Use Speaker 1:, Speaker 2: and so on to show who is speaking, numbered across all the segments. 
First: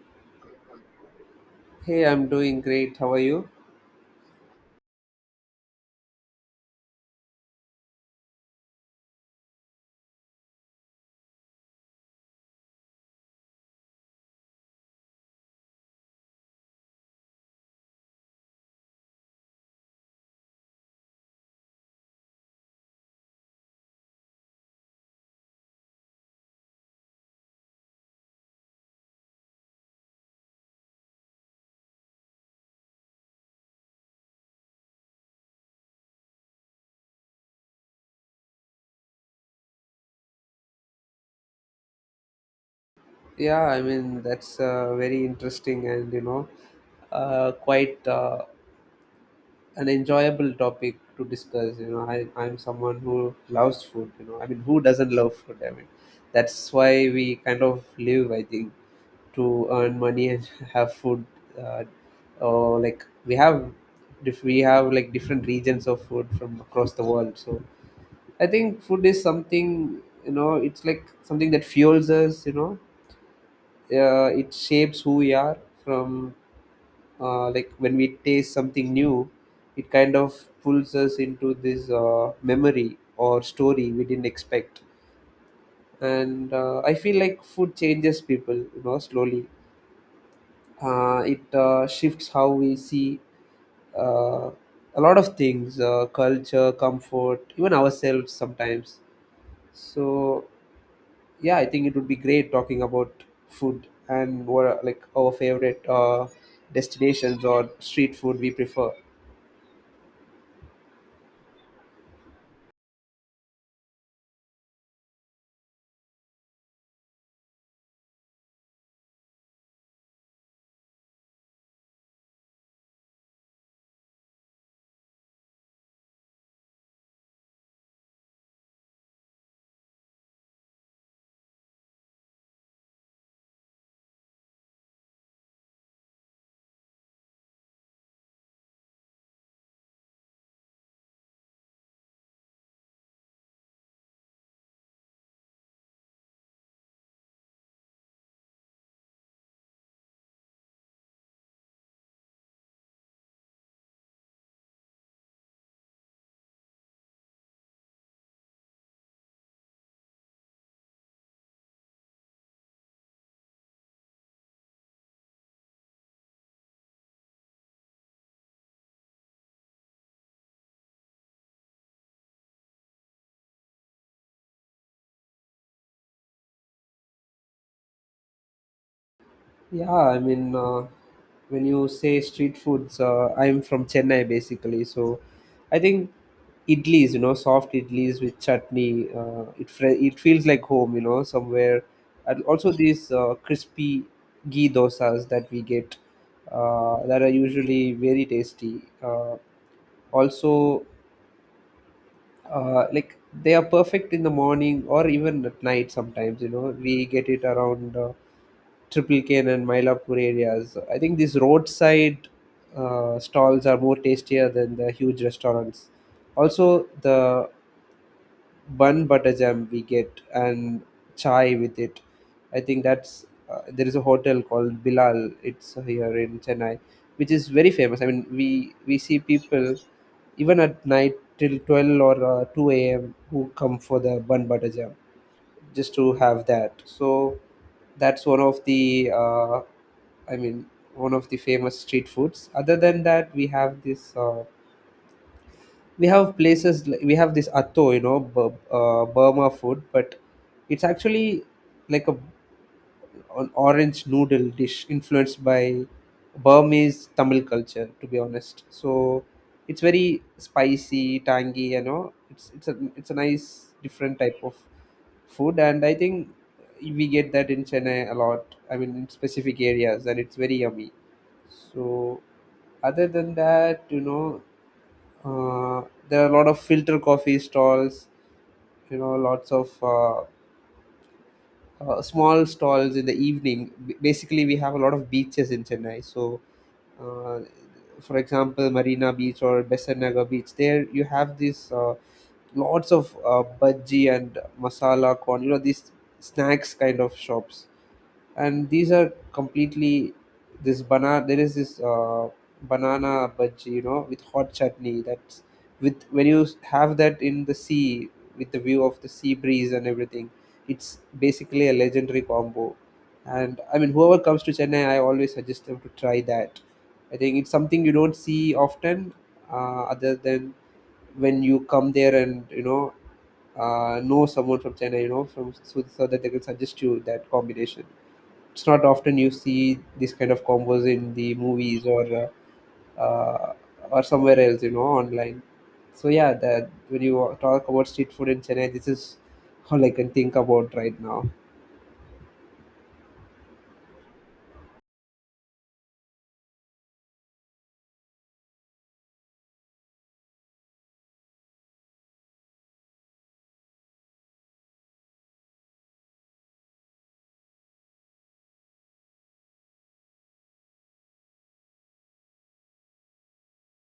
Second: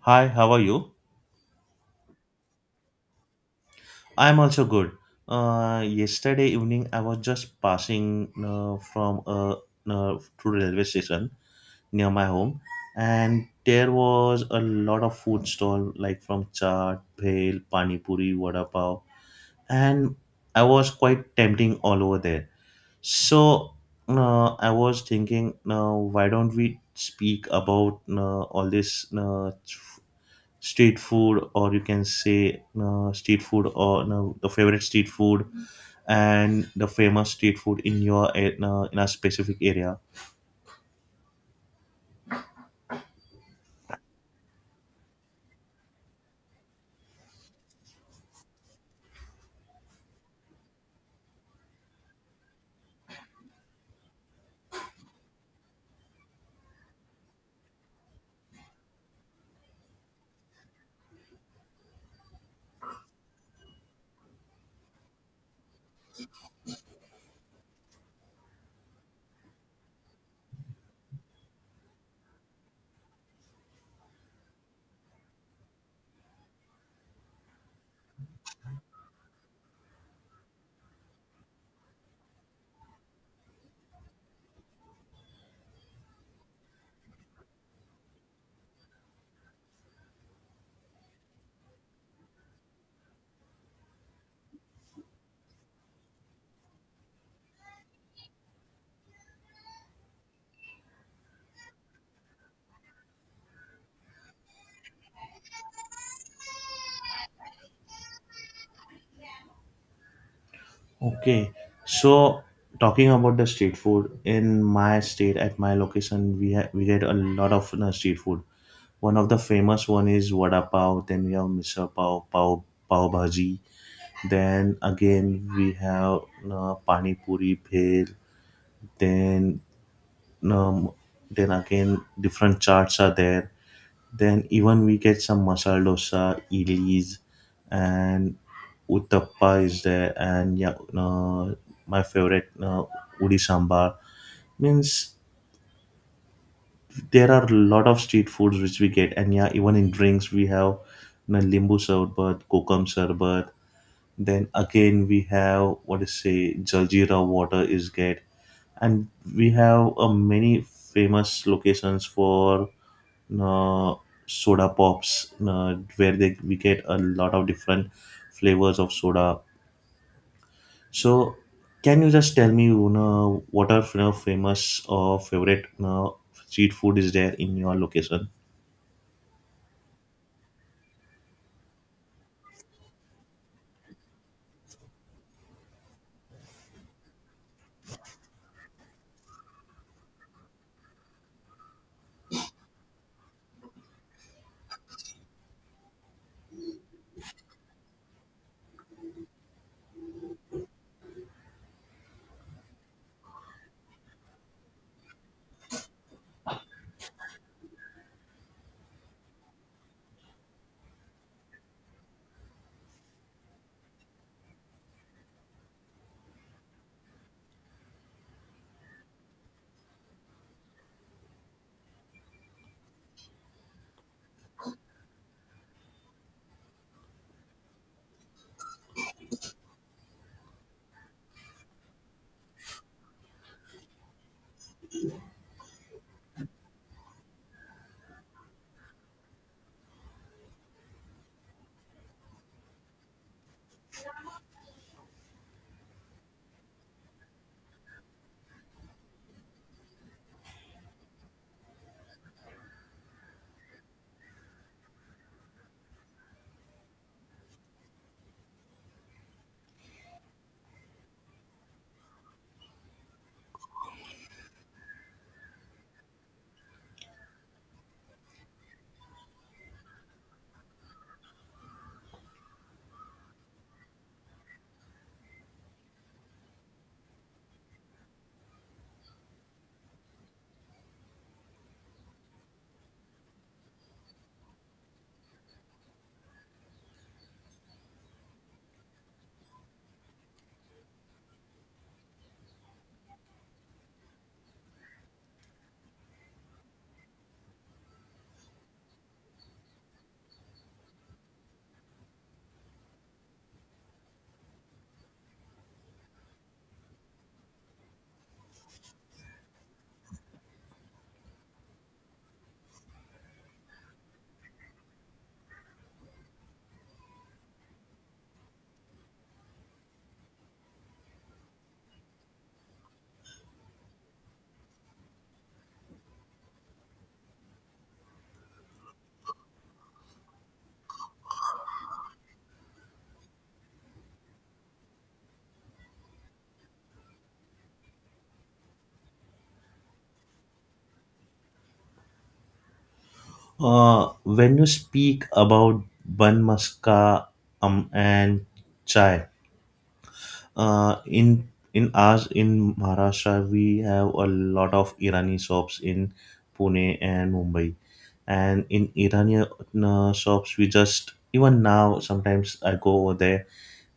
Speaker 1: Hi, how are you?
Speaker 2: Hey, I'm doing great. How are you?
Speaker 1: I'm also good. Yesterday evening, I was just passing from to the railway station near my home, and there was a lot of food stall like from chaat, bhel, pani puri, vada pav, and I was quite tempting all over there. So I was thinking, why don't we speak about all this street food, or you can say street food or no, the favorite street food and the famous street food in in a specific area.
Speaker 2: Yeah, I mean, that's very interesting and, you know, quite an enjoyable topic to discuss. You know, I'm someone who loves food. You know, I mean, who doesn't love food? I mean, that's why we kind of live, I think, to earn money and have food. Uh, or like we have, dif- We have like different regions of food from across the world. So I think food is something, you know, it's like something that fuels us, you know, it shapes who we are from, like, when we taste something new, it kind of pulls us into this memory or story we didn't expect. And I feel like food changes people, you know, slowly. It shifts how we see, uh, a lot of things, culture, comfort, even ourselves sometimes. So yeah, I think it would be great talking about food and what are, like, our favorite destinations or street food we prefer.
Speaker 1: Okay, so talking about the street food in my state, at my location, we get a lot of street food. One of the famous one is vada pav, then we have misal pav pav bhaji, then again we have pani puri, bhel, then um, then again different charts are there, then even we get some masala dosa, idlis, and uttappa is there. And yeah, my favorite udi sambar. Means there are a lot of street foods which we get, and yeah, even in drinks we have, you know, limbu sarbat, kokum sarbat, then again we have, what is say, jaljeera water is get. And we have many famous locations for uh, soda pops where they we get a lot of different flavors of soda. So can you just tell me, you know, what are, you know, famous or favorite, you know, street food is there in your location?
Speaker 2: Yeah, I mean, when you say street foods, I'm from Chennai basically. So I think idlis, you know, soft idlis with chutney, it feels like home, you know, somewhere. And also these crispy ghee dosas that we get, that are usually very tasty. Uh, also uh, like they are perfect in the morning or even at night sometimes. You know, we get it around Triple Cane and Mylapore areas. I think these roadside stalls are more tastier than the huge restaurants. Also the bun butter jam we get, and chai with it. I think that's there is a hotel called Bilal. It's here in Chennai, which is very famous. I mean, we see people even at night till 12 or 2 a.m. who come for the bun butter jam just to have that. So that's one of the, I mean, one of the famous street foods. Other than that, we have this. We have this atto, you know, Burma food, but it's actually like a, an orange noodle dish influenced by Burmese Tamil culture, to be honest. So it's very spicy, tangy, you know, it's a nice different type of food. And I think we get that in Chennai a lot, I mean in specific areas, and it's very yummy. So other than that, you know, uh, there are a lot of filter coffee stalls, you know, lots of small stalls in the evening. Basically, we have a lot of beaches in Chennai. So, uh, for example, Marina Beach or Besanaga Beach, there you have these lots of budgie and masala corn, you know, these snacks kind of shops. And these are completely, this banana, there is this banana bhaji, you know, with hot chutney. That's, with when you have that in the sea, with the view of the sea breeze and everything, it's basically a legendary combo. And I mean, whoever comes to Chennai, I always suggest them to try that. I think it's something you don't see often, other than when you come there and you know someone from Chennai, you know, so that they can suggest you that combination. It's not often you see this kind of combos in the movies uh, uh, or somewhere else, you know, online. So yeah, that when you talk about street food in Chennai, this is all I can think about right now.
Speaker 1: When you speak about bun maska, and chai, uh, in in ours, in Maharashtra, we have a lot of Irani shops in Pune and Mumbai. And in Iranian shops, we just even now sometimes I go over there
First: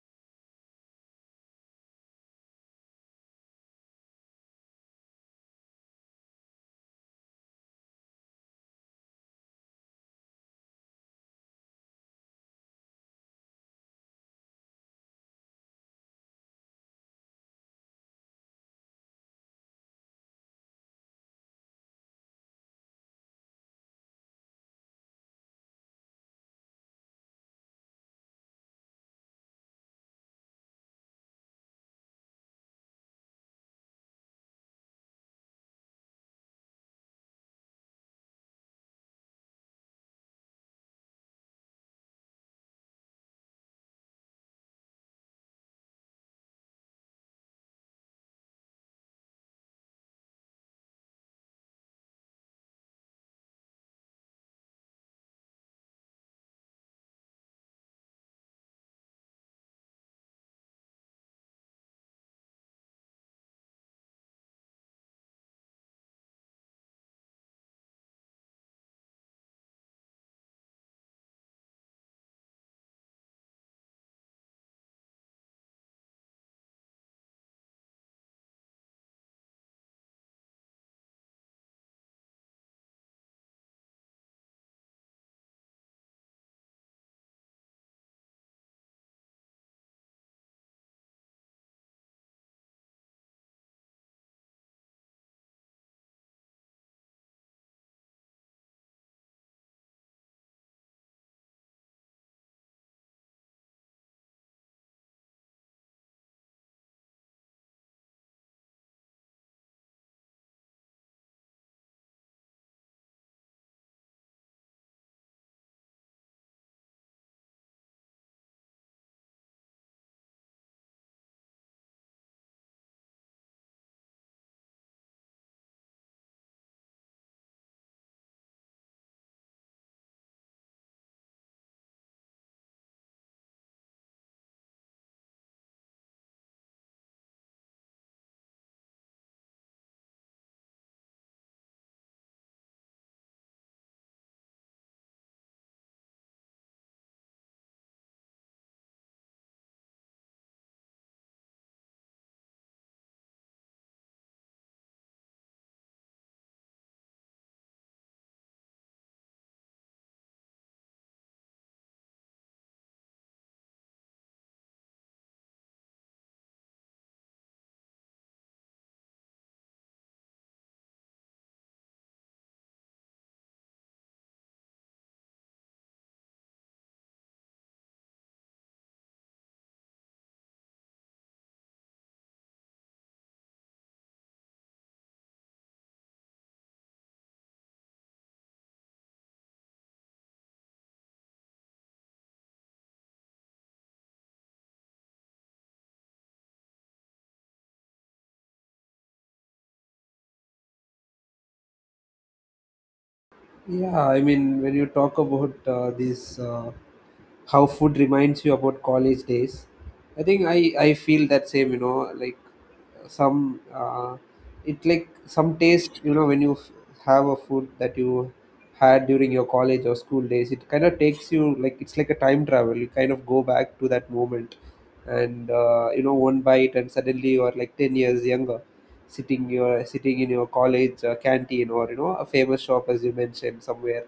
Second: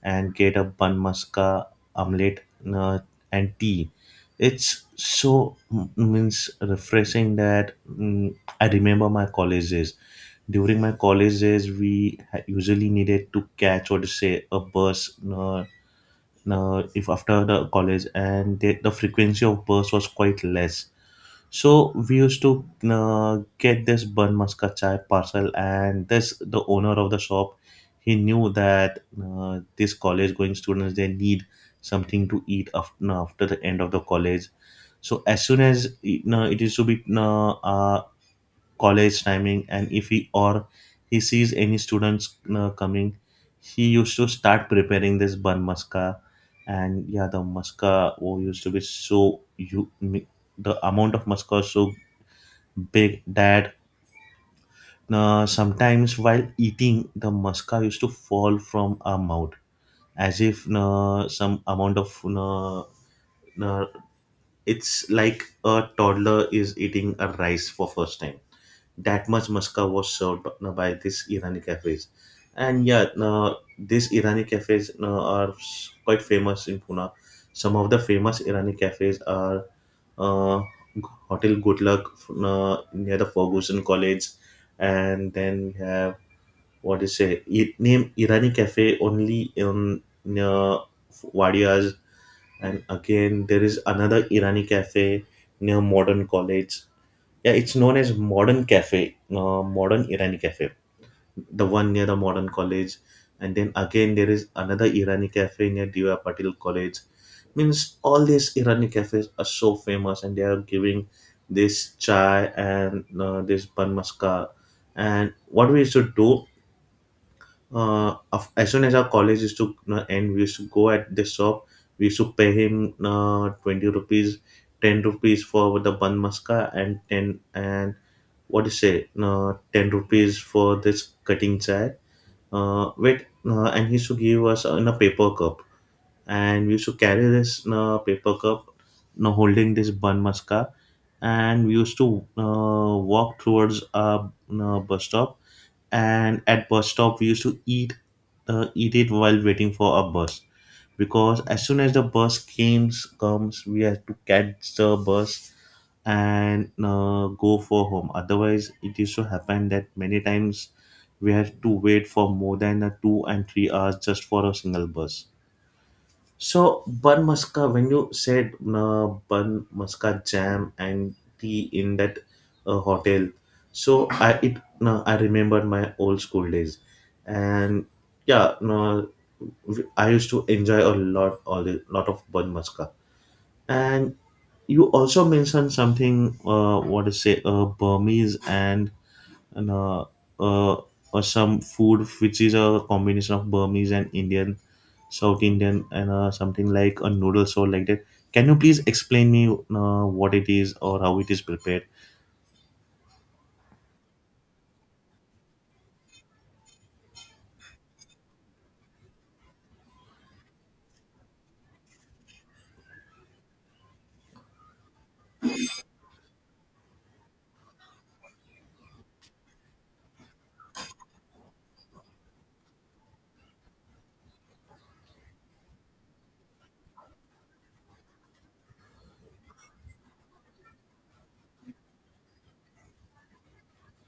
Speaker 1: and get a bun maska omelette, uh, and tea. It's so means refreshing that, I remember my college days. During my college days, we usually needed to catch, or to say, a bus, if after the college, and the frequency of bursts was quite less. So we used to get this bun maska chai parcel, and this, the owner of the shop, he knew that these college going students, they need something to eat after the end of the college. So as soon as, you know, it is to be college timing, and if he or he sees any students coming, he used to start preparing this bun maska. And yeah, the maska, oh, used to be so, you, the amount of maska was so big that sometimes while eating, the maska used to fall from our mouth, as if some amount of uh, it's like a toddler is eating a rice for first time. That much musca was served by this Irani cafes. And yeah, these Irani cafes are quite famous in Pune. Some of the famous Irani cafes are uh, Hotel Good Luck near the Ferguson College, and then we have, what is it? I- Name Irani Cafe only in near Wadias, and again there is another Irani Cafe near Modern College. Yeah, it's known as Modern Cafe, Modern Irani Cafe, the one near the Modern College, and then again there is another Irani Cafe near Diva Patil College. Means all these Irani cafes are so famous, and they are giving this chai and this bun maska. And what we used to do, as soon as our college used to end, we used to go at this shop. We used to pay him 20 rupees, ten rupees for the bun maska, and ten and, what do you say, 10 rupees for this cutting chai. And he used to give us in a paper cup. And we used to carry this paper cup, holding this bun maska. And we used to walk towards our bus stop. And at bus stop, we used to eat, eat it while waiting for our bus. Because as soon as the bus comes, we had to catch the bus and go for home. Otherwise, it used to happen that many times we had to wait for more than 2 and 3 hours just for a single bus. So, Bun maska, when you said Bun Muska jam and tea in that hotel, so I it, I remember my old school days, and yeah, no, I used to enjoy a lot, all the lot of Bun maska. And you also mentioned something, what to say, Burmese, and uh, some food which is a combination of Burmese and Indian, South Indian, and something like a noodle soup like that. Can you please explain me what it is or how it is prepared?
Speaker 2: Yeah, I mean, when you talk about this how food reminds you about college days, I think I feel that same, you know, like, some, it, like, some taste, you know, when you have a food that you had during your college or school days, it kind of takes you like, it's like a time travel, you kind of go back to that moment. And you know, one bite and suddenly you are like 10 years younger, sitting in your college canteen, or you know, a famous shop as you mentioned somewhere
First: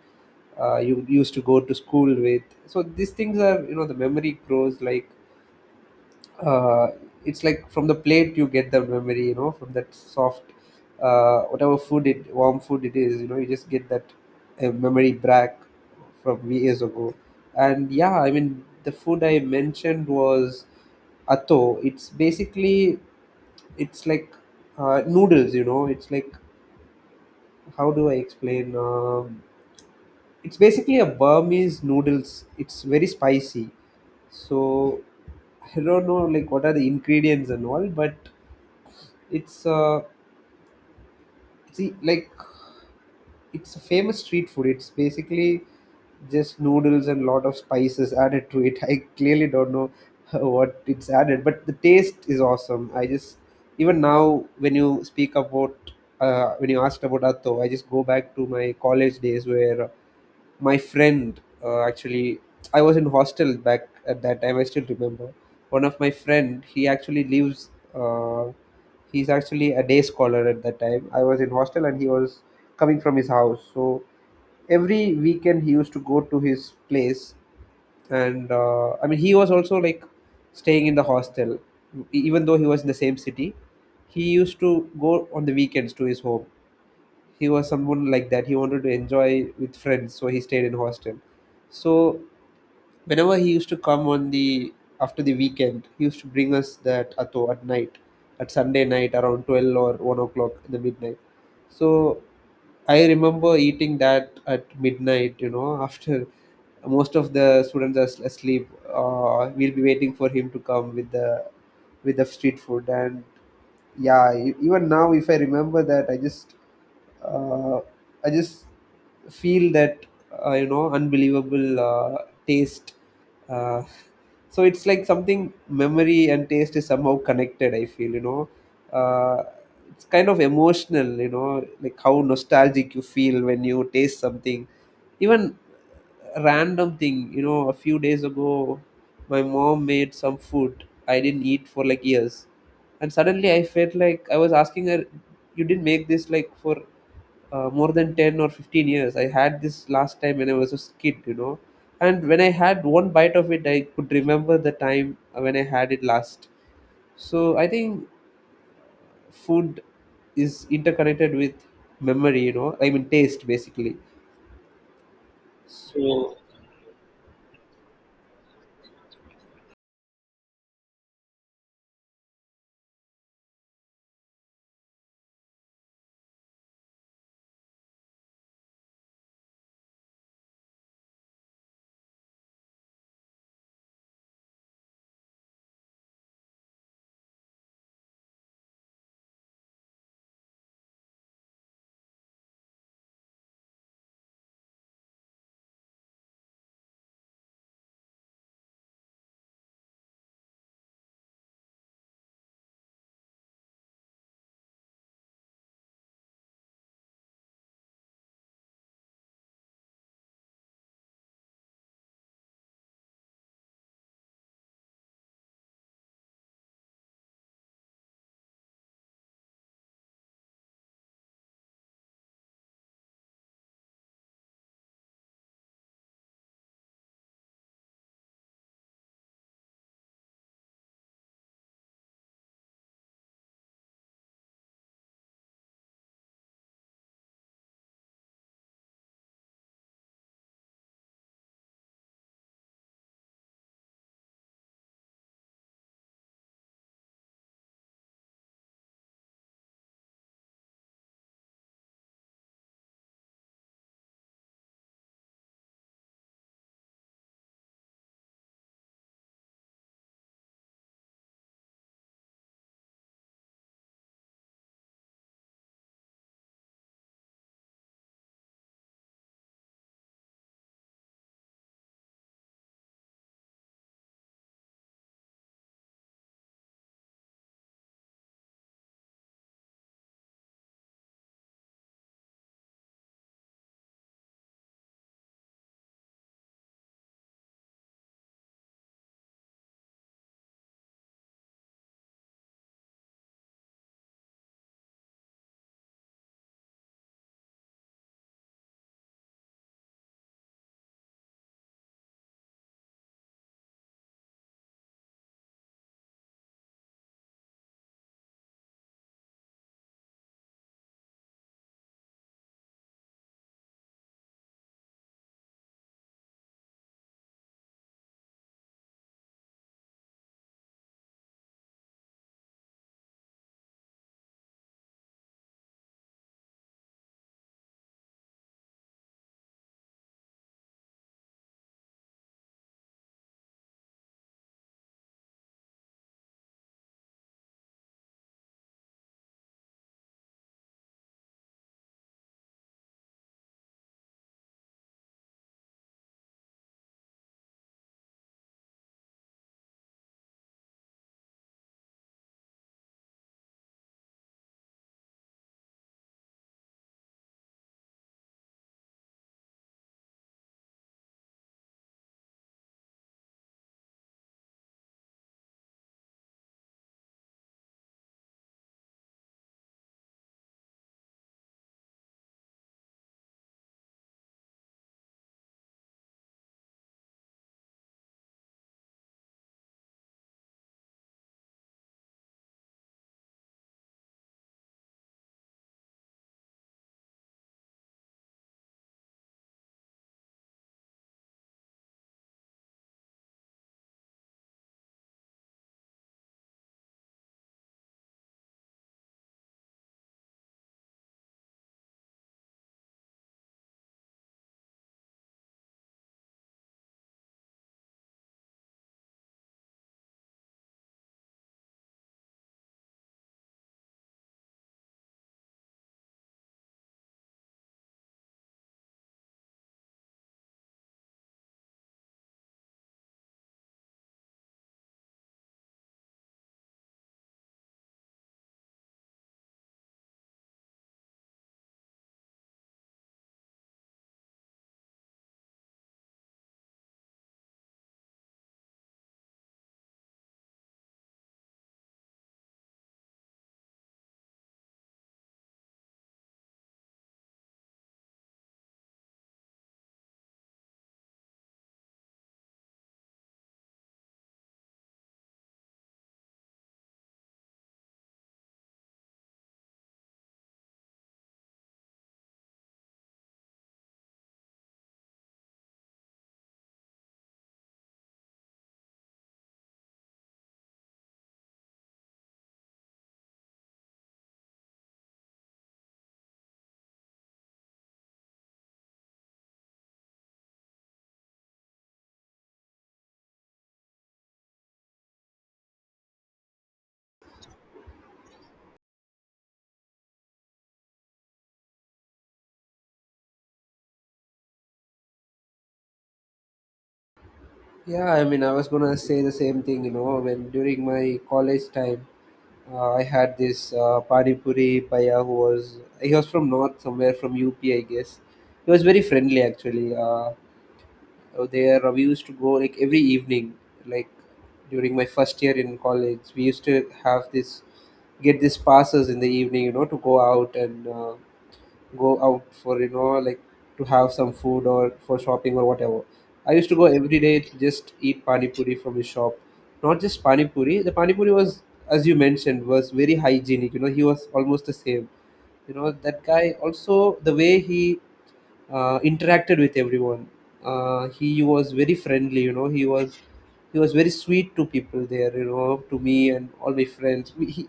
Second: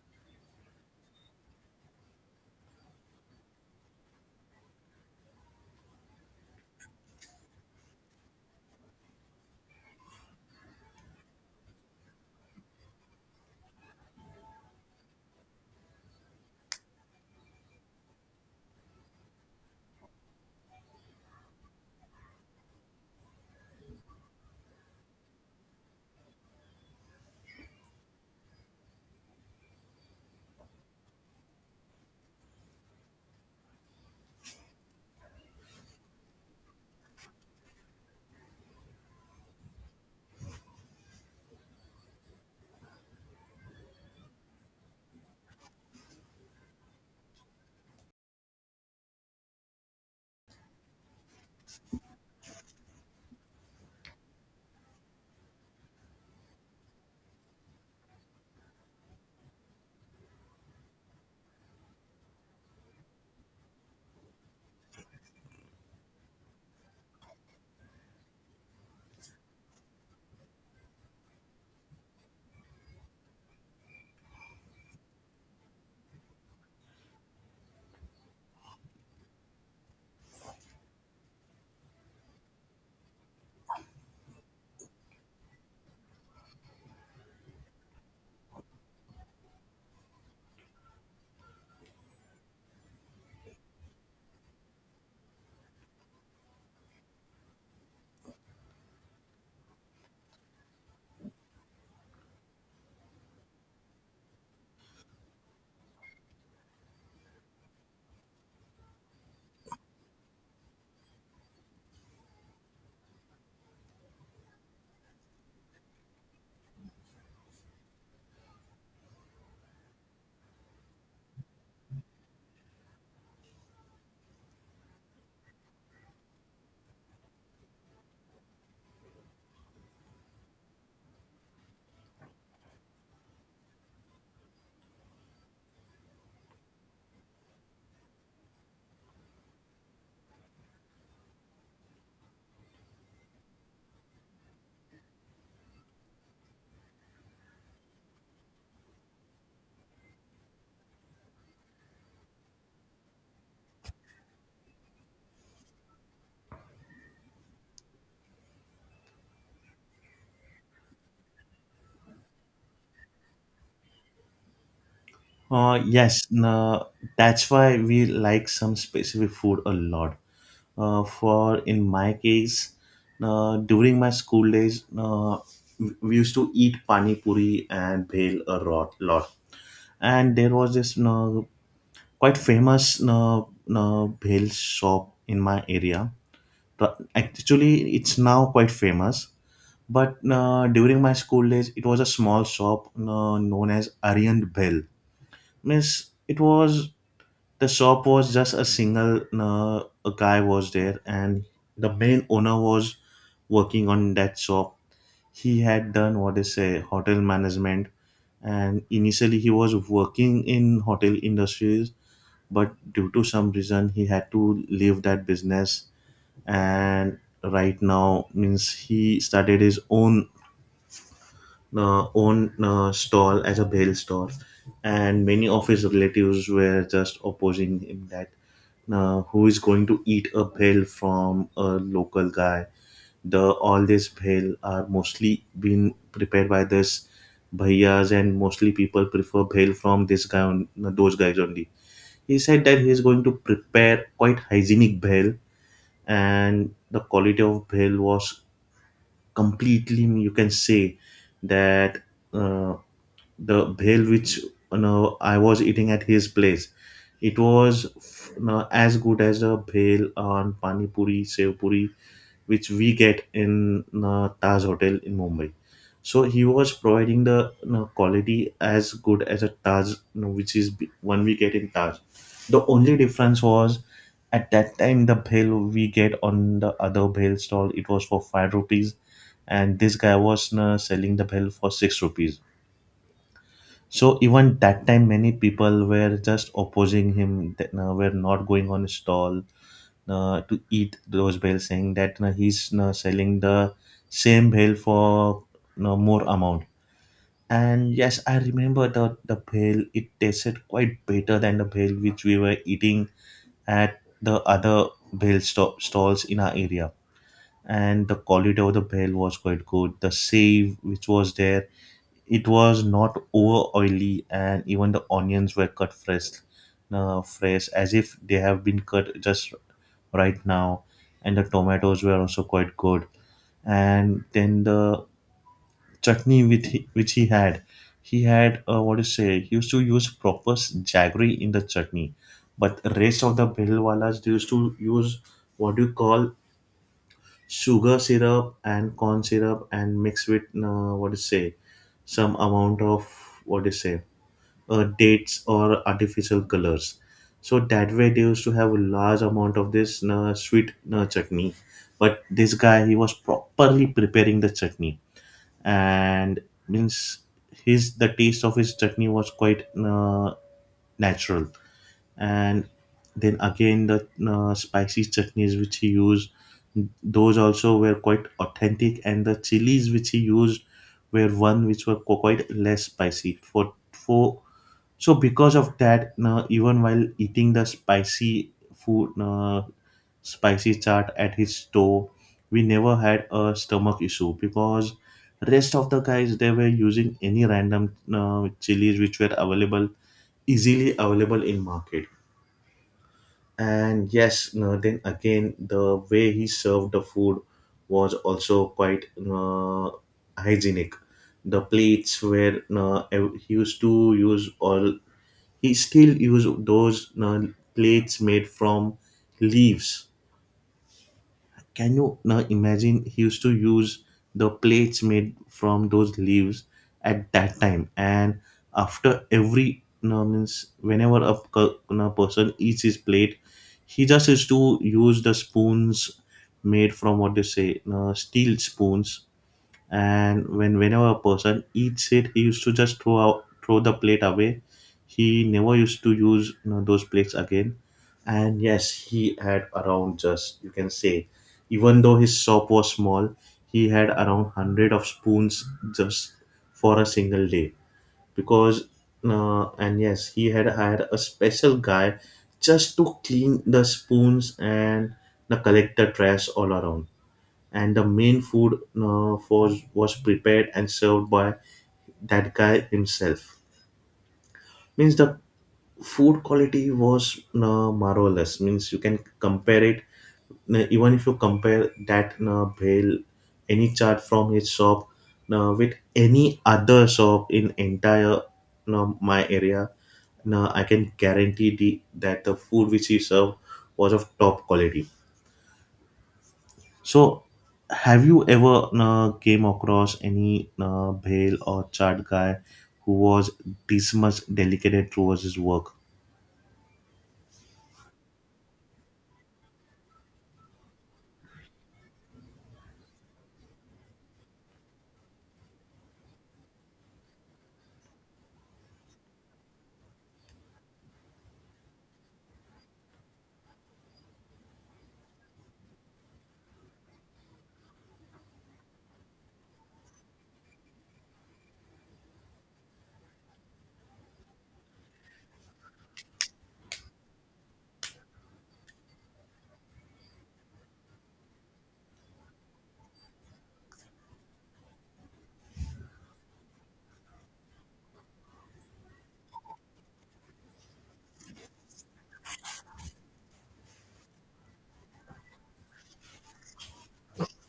Speaker 2: you used to go to school with. So these things are, you know, the memory grows like, uh, it's like from the plate you get the memory, you know, from that soft whatever food, it, warm food it is, you know, you just get that memory back from years ago. And yeah, I mean, the food I mentioned was atto. It's basically, it's like, noodles, you know. It's like, how do I explain? It's basically a Burmese noodles. It's very spicy. So I don't know like what are the ingredients and all, but it's see like it's a famous street food. It's basically just noodles and lot of spices added to it. I clearly don't know what it's added, but the taste is awesome. I just, even now when you speak about when you asked about atto, I just go back to my college days, where my friend actually, I was in hostel back at that time, I still remember. One of my friend, he actually lives, he's actually a day scholar. At that time I was in hostel and he was coming from his house. So every weekend he used to go to his place. And I mean, he was also like staying in the hostel. Even though he was in the same city, he used to go on the weekends to his home. He was someone like that. He wanted to enjoy with friends, so he stayed in hostel. So whenever he used to come on the, after the weekend, he used to bring us that atto at night, at Sunday night around 12 or 1 o'clock in the midnight. So I remember eating that at midnight, you know, after most of the students are asleep, we'll be waiting for him to come with the, with the street food. And yeah, even now if I remember that, I just, uh, I just feel that you know, unbelievable taste. Uh, so it's like something, memory and taste is somehow connected, I feel, you know. uh, it's kind of emotional, you know, like how nostalgic you feel when you taste something. Even random thing, you know, a few days ago, my mom made some food I didn't eat for like years, and suddenly I felt like, I was asking her, you didn't make this like for more than 10 or 15 years. I had this last time when I was a kid, you know. And when I had one bite of it, I could remember the time when I had it last. So I think food is interconnected with memory, you know, I mean taste basically.
Speaker 1: Uh, yes,
Speaker 2: So
Speaker 1: uh, that's why we like some specific food a lot. For in my case, during my school days, we used to eat pani puri and bhel a lot. And there was this quite famous bhel shop in my area. But actually, it's now quite famous. But during my school days, it was a small shop known as Aryan Bhel. Means it was, the shop was just a single, a guy was there, and the main owner was working on that shop. He had done, what they say, hotel management, and initially he was working in hotel industries, but due to some reason he had to leave that business. And right now, means, he started his own stall as a bail stall, and many of his relatives were just opposing him that who is going to eat a bail from a local guy. The all these bail are mostly been prepared by this bhaiyas, and mostly people prefer bail from this guy on those guys only. He said that he is going to prepare quite hygienic bail, and the quality of bail was completely, you can say, that. Uh, the bhel which, you know, I was eating at his place, it was, you know, as good as a bhel on pani puri, sev puri, which we get in, you know, Taj Hotel in Mumbai. So he was providing the, you know, quality as good as a Taj, you know, which is b- one we get in Taj. The only difference was, at that time the bhel we get on the other bhel stall, it was for five rupees, and this guy was, you know, selling the bhel for six rupees. So even that time, many people were just opposing him. That were not going on stall to eat those bales, saying that he's selling the same bale for more amount. And yes, I remember the bale. It tasted quite better than the bale which we were eating at the other stalls in our area. And the quality of the bale was quite good. The save which was there, it was not over oily, and even the onions were cut fresh, fresh as if they have been cut just right now. And the tomatoes were also quite good. And then the chutney with he, which he had, he had, what to say? He used to use proper jaggery in the chutney, but rest of the behilwalas, they used to use, what do you call, sugar syrup and corn syrup, and mix with what to say, some amount of, what do you say, dates or artificial colors. So that way they used to have a large amount of this sweet chutney. But this guy, he was properly preparing the chutney, and means his, the taste of his chutney was quite natural. And then again, the spicy chutneys which he used, those also were quite authentic, and the chilies which he used were one which were quite less spicy for for. So because of that, no, even while eating the spicy food, no, spicy chaat at his store, we never had a stomach issue, because rest of the guys, they were using any random, no, chilies which were available, easily available in market. And yes, no, then again the way he served the food was also quite, no, hygienic. The plates were, no, he used to use all, he still use those plates made from leaves. Can you now imagine, he used to use the plates made from those leaves at that time? And after every means whenever a person eats his plate, he just used to use the spoons made from what they say steel spoons. And whenever a person eats it, he used to just throw the plate away. He never used to use those plates again. And yes, he had around, just you can say, even though his shop was small, he had around 100 of spoons just for a single day. Because uh, and yes, he had hired a special guy just to clean the spoons and the collect the trash all around. And the main food was prepared and served by that guy himself. Means the food quality was marvelous. Means you can compare it, even if you compare that bhel, any chart from his shop with any other shop in entire my area. Now I can guarantee that the food which he served was of top quality. So, have you ever came across any bhel or chart guy who was this much delicate towards his work?
Speaker 2: yeah, I mean, I was gonna say the same thing, you know, when during my college time, I had this Pani Puri Paya who was, he was from north somewhere, from UP, I guess. He was very friendly actually. There we used to go like every evening, like during my first year in college, we used to have this, get these passes in the evening, you know, to go out and go out for, you know, like, to have some food or for shopping or whatever. I used to go every day to just eat pani puri from his shop. Not just pani puri. The pani puri was, as you mentioned, was very hygienic. You know, he was almost the same. You know that guy also, the way he interacted with everyone. He was very friendly, you know. He was very sweet to people there, you know, to me and all my friends. We, he,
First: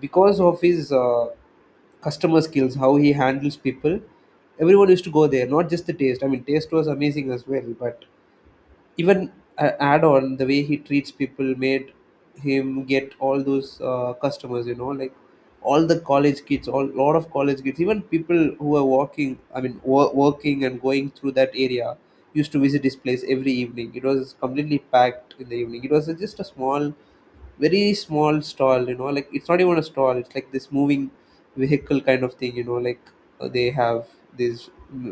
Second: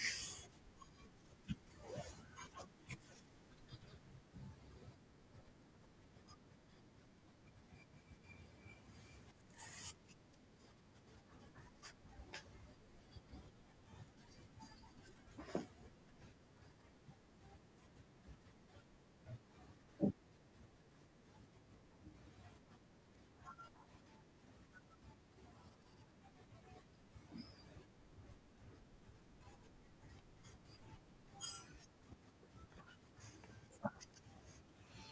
Speaker 2: because of his customer skills, how he handles people, everyone used to go there. Not just the taste. I mean, taste was amazing as well, but even add on the way he treats people made him get all those customers, you know, like all the college kids, all lot of college kids, even people who are walking, I mean working and going through that area, used to visit his place every evening. It was completely packed in the evening. It was just a small, very small stall, you know, like it's not even a stall, it's like this moving vehicle kind of thing, you know, like they have these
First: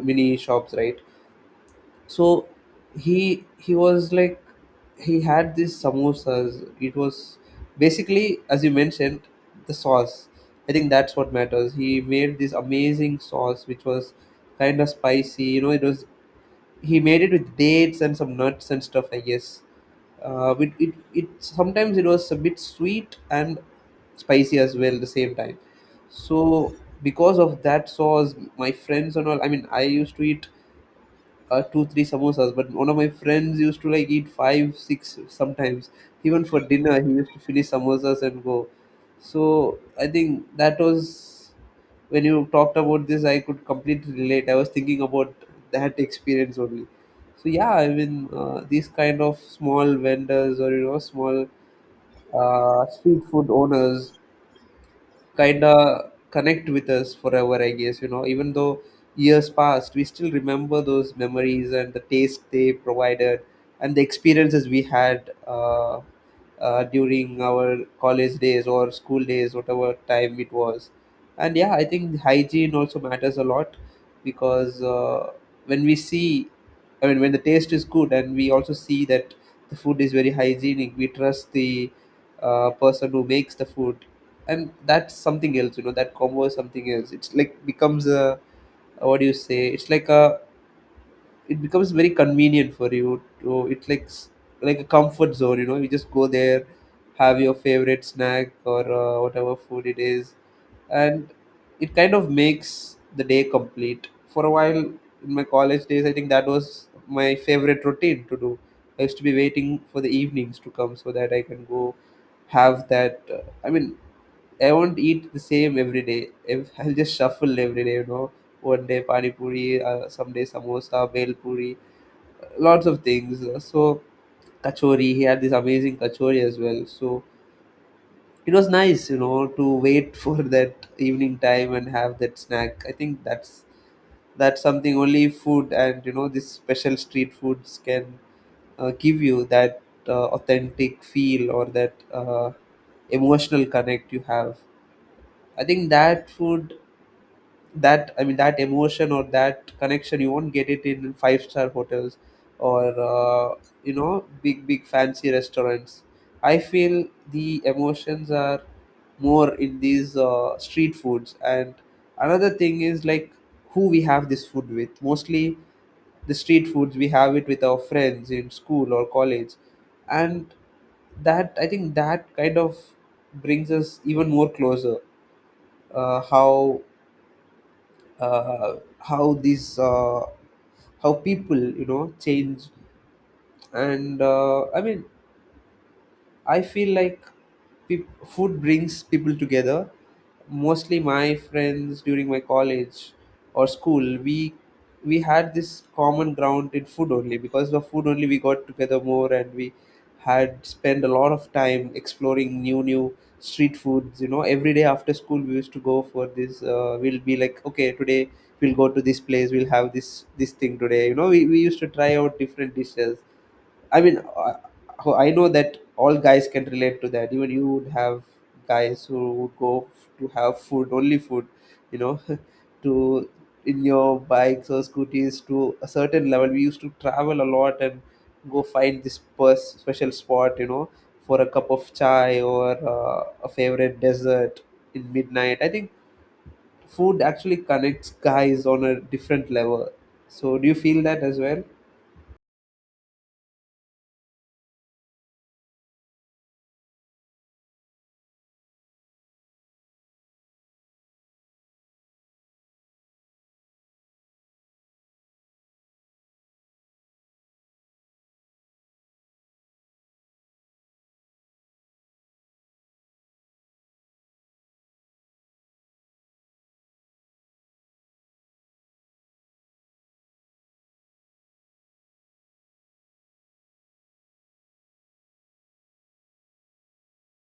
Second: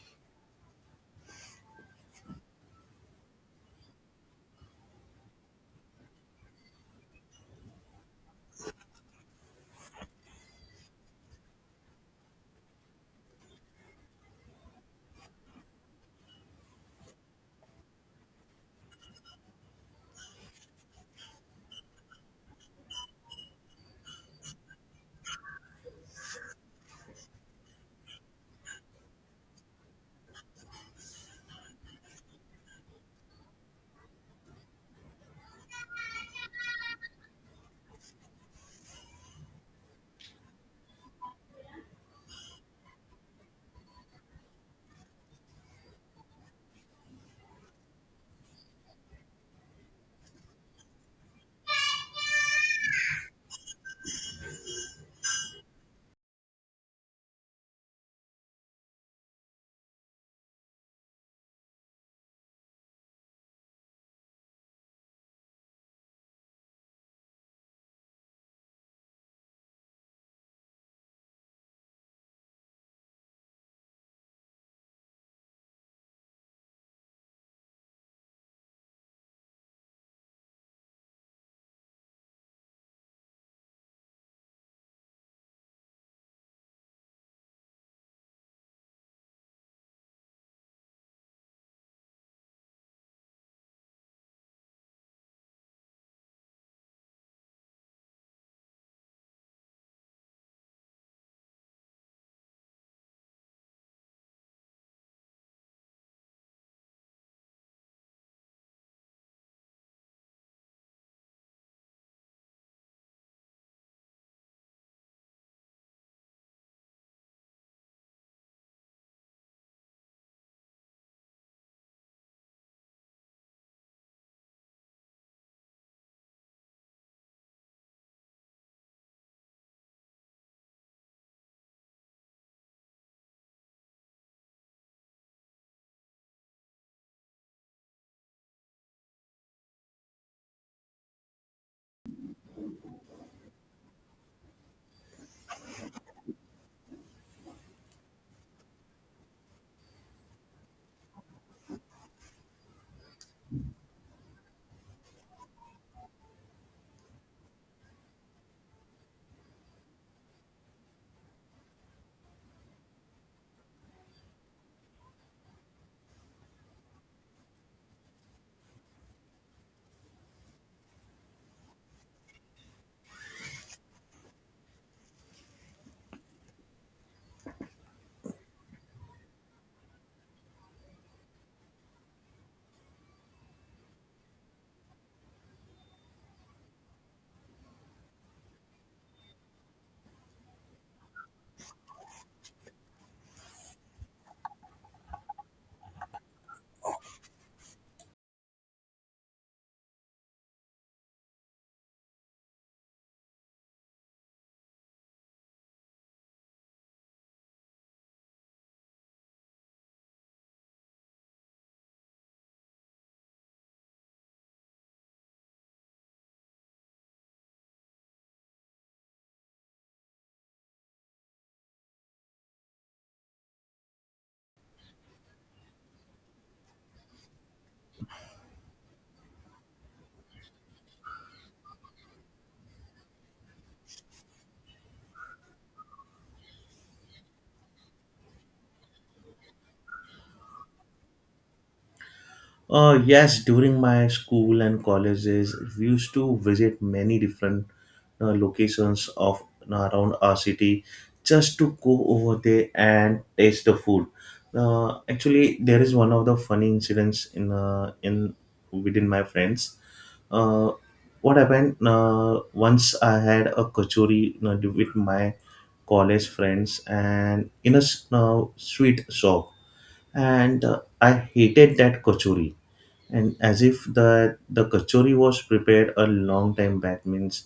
Speaker 2: mini shops, right? So he was like he had these samosas. It was basically, as you mentioned, the sauce, I think that's what matters. He made this amazing sauce which was kind of spicy, you know. It was he made it with dates and some nuts and stuff, I guess. It sometimes it was a bit sweet and spicy as well at the same time. So because of that sauce, my friends and all, I mean I used to eat two three samosas, but one of my friends used to like eat five six sometimes. Even for dinner he used to finish samosas and go. So I think that was when you talked about this, I could completely relate. I was thinking about that experience only. So yeah, I mean, these kind of small vendors, or, you know, small street food owners kind of connect with us forever, I guess, you know. Even though years passed, we still remember those memories and the taste they provided and the experiences we had during our college days or school days, whatever time it was. And yeah, I think hygiene also matters a lot, because when we see, I mean, when the taste is good and we also see that the food is very hygienic, we trust the person who makes the food, and that's something else, you know. That combo is something else. It's like becomes a what do you say, it's like a it becomes very convenient for you to, it's like like a comfort zone, you know. You just go there, have your favorite snack or whatever food it is, and it kind of makes the day complete. For a while in my college days, I think that was my favorite routine to do. I used to be waiting for the evenings to come so that I can go have that I mean, I won't eat the same every day. If I'll just shuffle every day, you know. One day pani puri, someday samosa, bel puri, lots of things. So kachori, he had this amazing kachori as well. So it was nice, you know, to wait for that evening time and have that snack. I think that's something only food and, you know, this special street foods can give you that authentic feel or that emotional connect you have. I think that food, that, I mean, that emotion or that connection, you won't get it in five-star hotels or you know, big big fancy restaurants. I feel the emotions are more in these street foods. And another thing is like who we have this food with. Mostly the street foods we have it with our friends in school or college, and that, I think, that kind of brings us even more closer. uh, how how these how people, you know, change. And I mean, I feel like peop food brings people together. Mostly my friends during my college or school, we had this common ground in food. Only because of food only, we got together more, and we had spent a lot of time exploring new new street foods. You know, every day after school we used to go for this. We'll be like, okay, today we'll go to this place. We'll have this thing today. You know, we used to try out different dishes. I mean, I know that all guys can relate to that. Even you would have guys who would go to have food, only food, you know, to in your bikes or scooters. To a certain level, we used to travel a lot and go find this special spot, you know, for a cup of chai or a favorite dessert in midnight. I think food actually connects guys on a different level. So, do you feel that as well?
Speaker 1: Yes, during my school and colleges, we used to visit many different locations of around our city just to go over there and taste the food. Actually, there is one of the funny incidents in within my friends. uh, what happened once, I had a kachori, with my college friends and in a sweet shop, and I hated that kachori. And as if the kachori was prepared a long time back, means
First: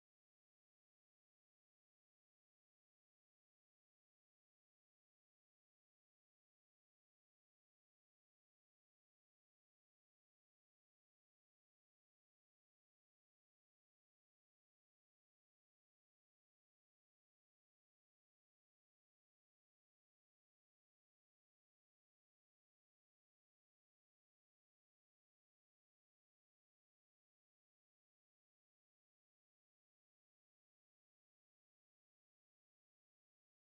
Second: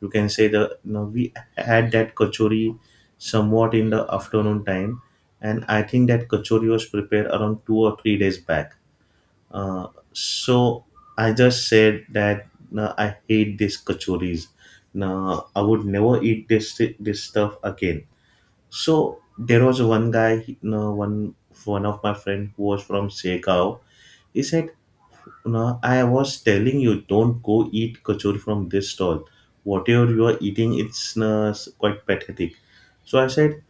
Speaker 1: you can say, we had that kachori somewhat in the afternoon time, and I think that kachori was prepared around 2 or 3 days back. Uh, so I just said that, "No, I hate these kachoris. No, I would never eat this stuff again." So there was one guy, he- no, one one of my friend who was from Sekau. He said, "No, I was telling you, don't go eat kachori from this stall. Whatever you are eating, it's, no, quite pathetic." So I said,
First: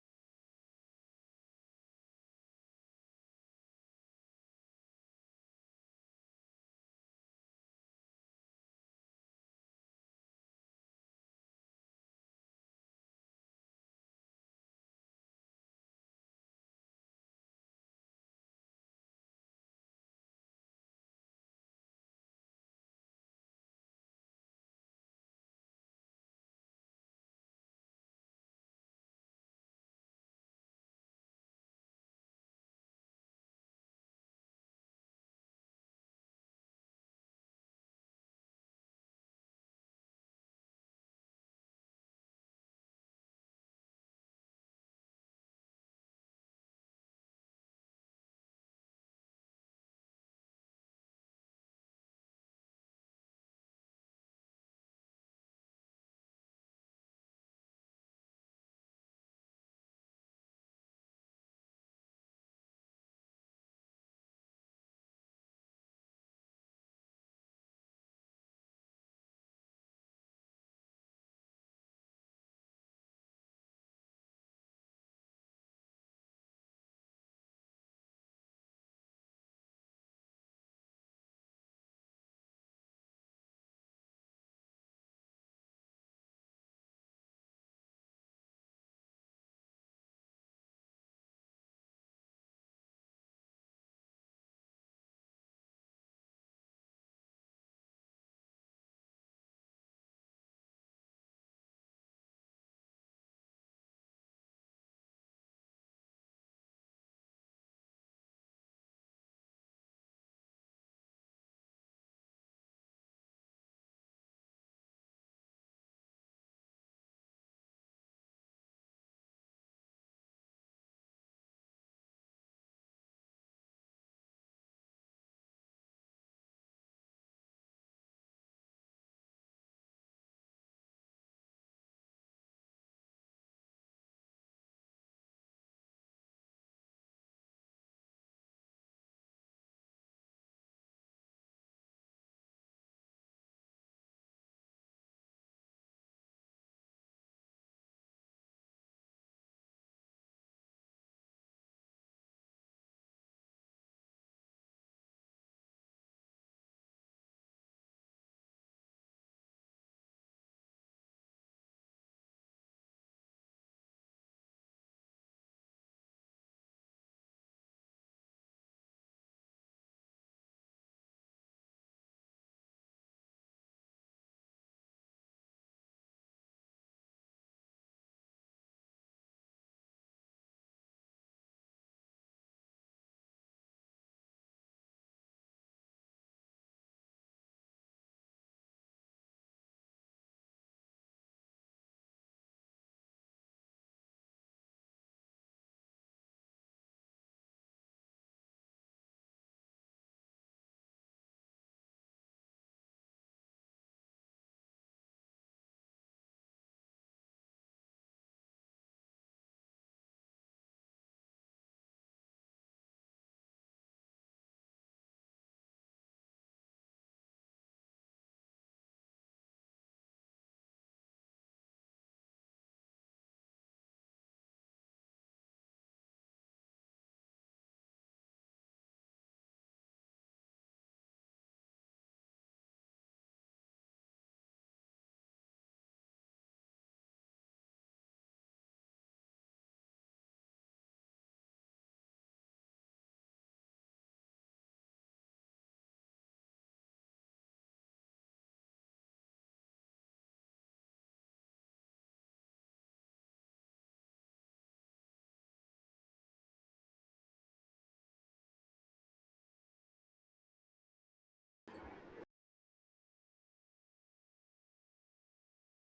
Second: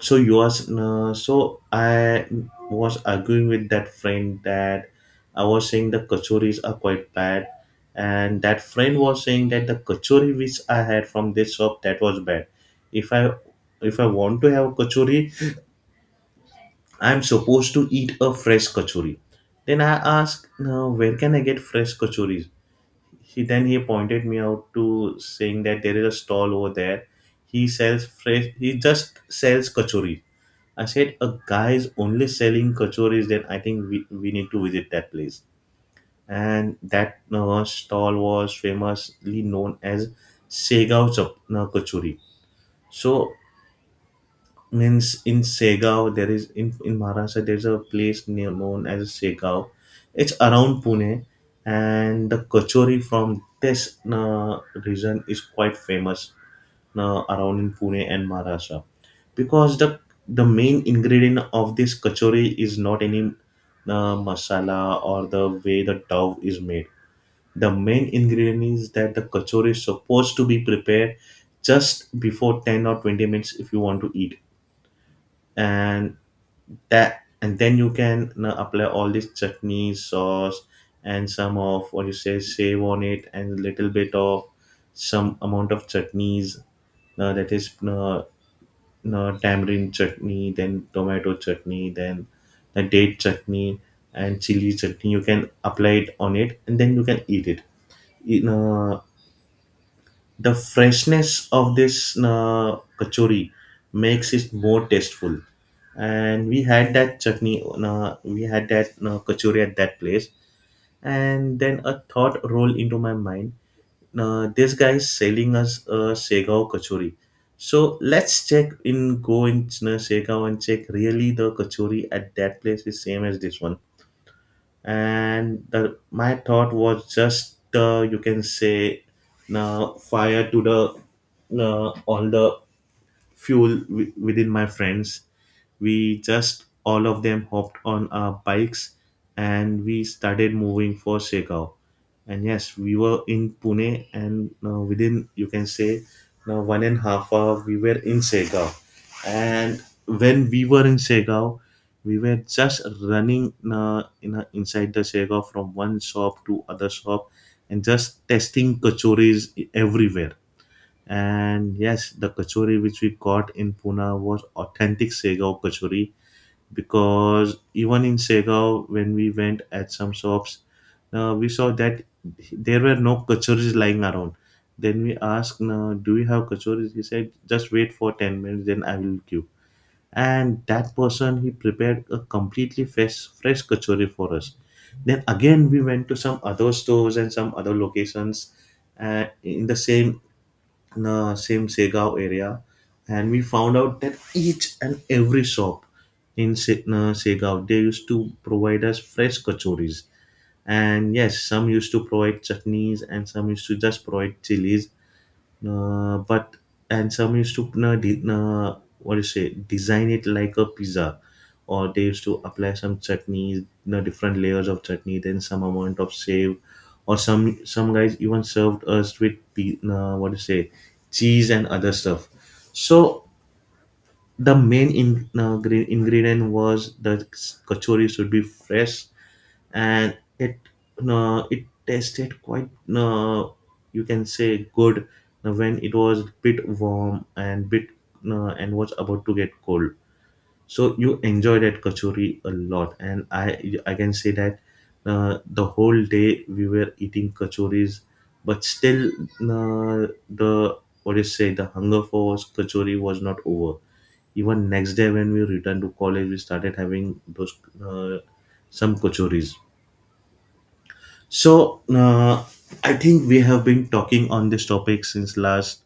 Speaker 1: so you was so I was arguing with that friend that I was saying the kachoris are quite bad, and that friend was saying that the kachori which I had from this shop, that was bad. if i if I want to have a kachori, I'm supposed to eat a fresh kachori. Then I asked, now where can I get fresh kachoris? He then he pointed me out to saying that there is a stall over there. He just sells kachori. I said, a guy is only selling kachoris, then I think we need to visit that place. And that stall was famously known as Segao Kachori. So, means in Segao, there is, in Maharashtra, there's a place near, known as Segao. It's around Pune, and the kachori from this region is quite famous around in Pune and Maharashtra. Because the main ingredient of this kachori is not any masala or the way the dough is made. The main ingredient is that the kachori is supposed to be prepared just before 10 or 20 minutes if you want to eat. And and then you can apply all this chutney, sauce, and some of what you say save on it, and a little bit of, some amount of chutneys, that is no, tamarind chutney, then tomato chutney, then the date chutney and chili chutney. You can apply it on it, and then you can eat it. You know, the freshness of this kachori makes it more tasteful. And we had that chutney, we had that kachori at that place, and then a thought rolled into my mind, this guy is selling us a Segao kachori. So let's check in, go in Segao and check really the kachori at that place is same as this one. My thought was just, you can say, now fire to the all the fuel within my friends. We just all of them hopped on our bikes and we started moving for Shekhar. And yes, we were in Pune, and within, you can say, 1.5 hours we were in Shekhar. And when we were in Shekhar, we were just running inside the Shekhar from one shop to other shop and just testing kachoris everywhere. And yes, the kachori which we got in Pune was authentic Segao kachori, because even in Segao, when we went at some shops, we saw that there were no kachoris lying around. Then we asked, "Now, do we have kachoris?" He said, "Just wait for 10 minutes, then I will give." And that person, he prepared a completely fresh kachori for us. Then again, we went to some other stores and some other locations uh, in the same in the same Segao area, and we found out that each and every shop in Segao, they used to provide us fresh kachoris. And yes, some used to provide chutneys, and some used to just provide chilies, but and some used to de- what do you say design it like a pizza, or they used to apply some chutneys, you know, different layers of chutney, then some amount of save, or some guys even served us with pe- what do you say cheese and other stuff. So the main ingredient was the kachori should be fresh. And it, it tasted quite uh, you can say good when it was bit warm and bit and was about to get cold. So you enjoy that kachori a lot, and I can say that the whole day we were eating kachoris, but still the what do you say the hunger for kachori was not over. Even next day when we returned to college, we started having those uh, some kachoris. so, uh, I think we have been talking on this topic since last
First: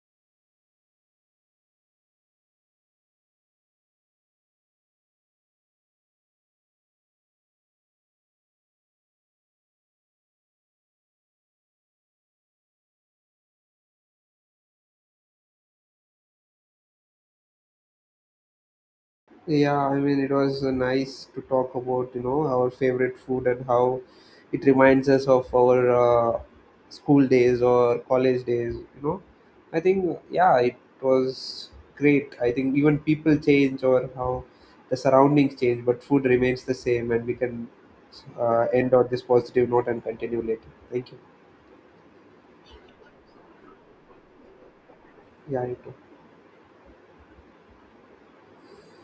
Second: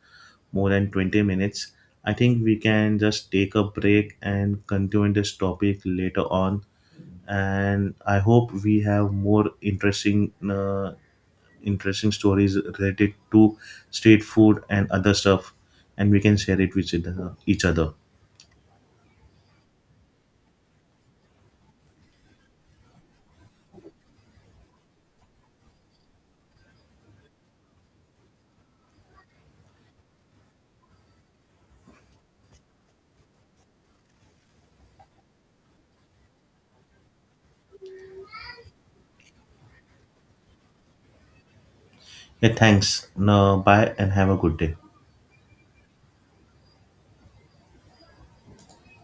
Speaker 1: more than 20 minutes. I think we can just take a break and continue this topic later on. And I hope we have more interesting, interesting stories related to street food and other stuff, and we can share it with each other.
Speaker 2: Yeah, I mean, it was nice to talk about, you know, our favorite food and how it reminds us of our school days or college days, you know. I think, yeah, it was great. I think even people change or how the surroundings change, but food remains the same, and we can end on this positive note and continue later. Thank you.
Speaker 1: Yeah, thanks. Now, bye and have a good day.
Speaker 2: Yeah, you too.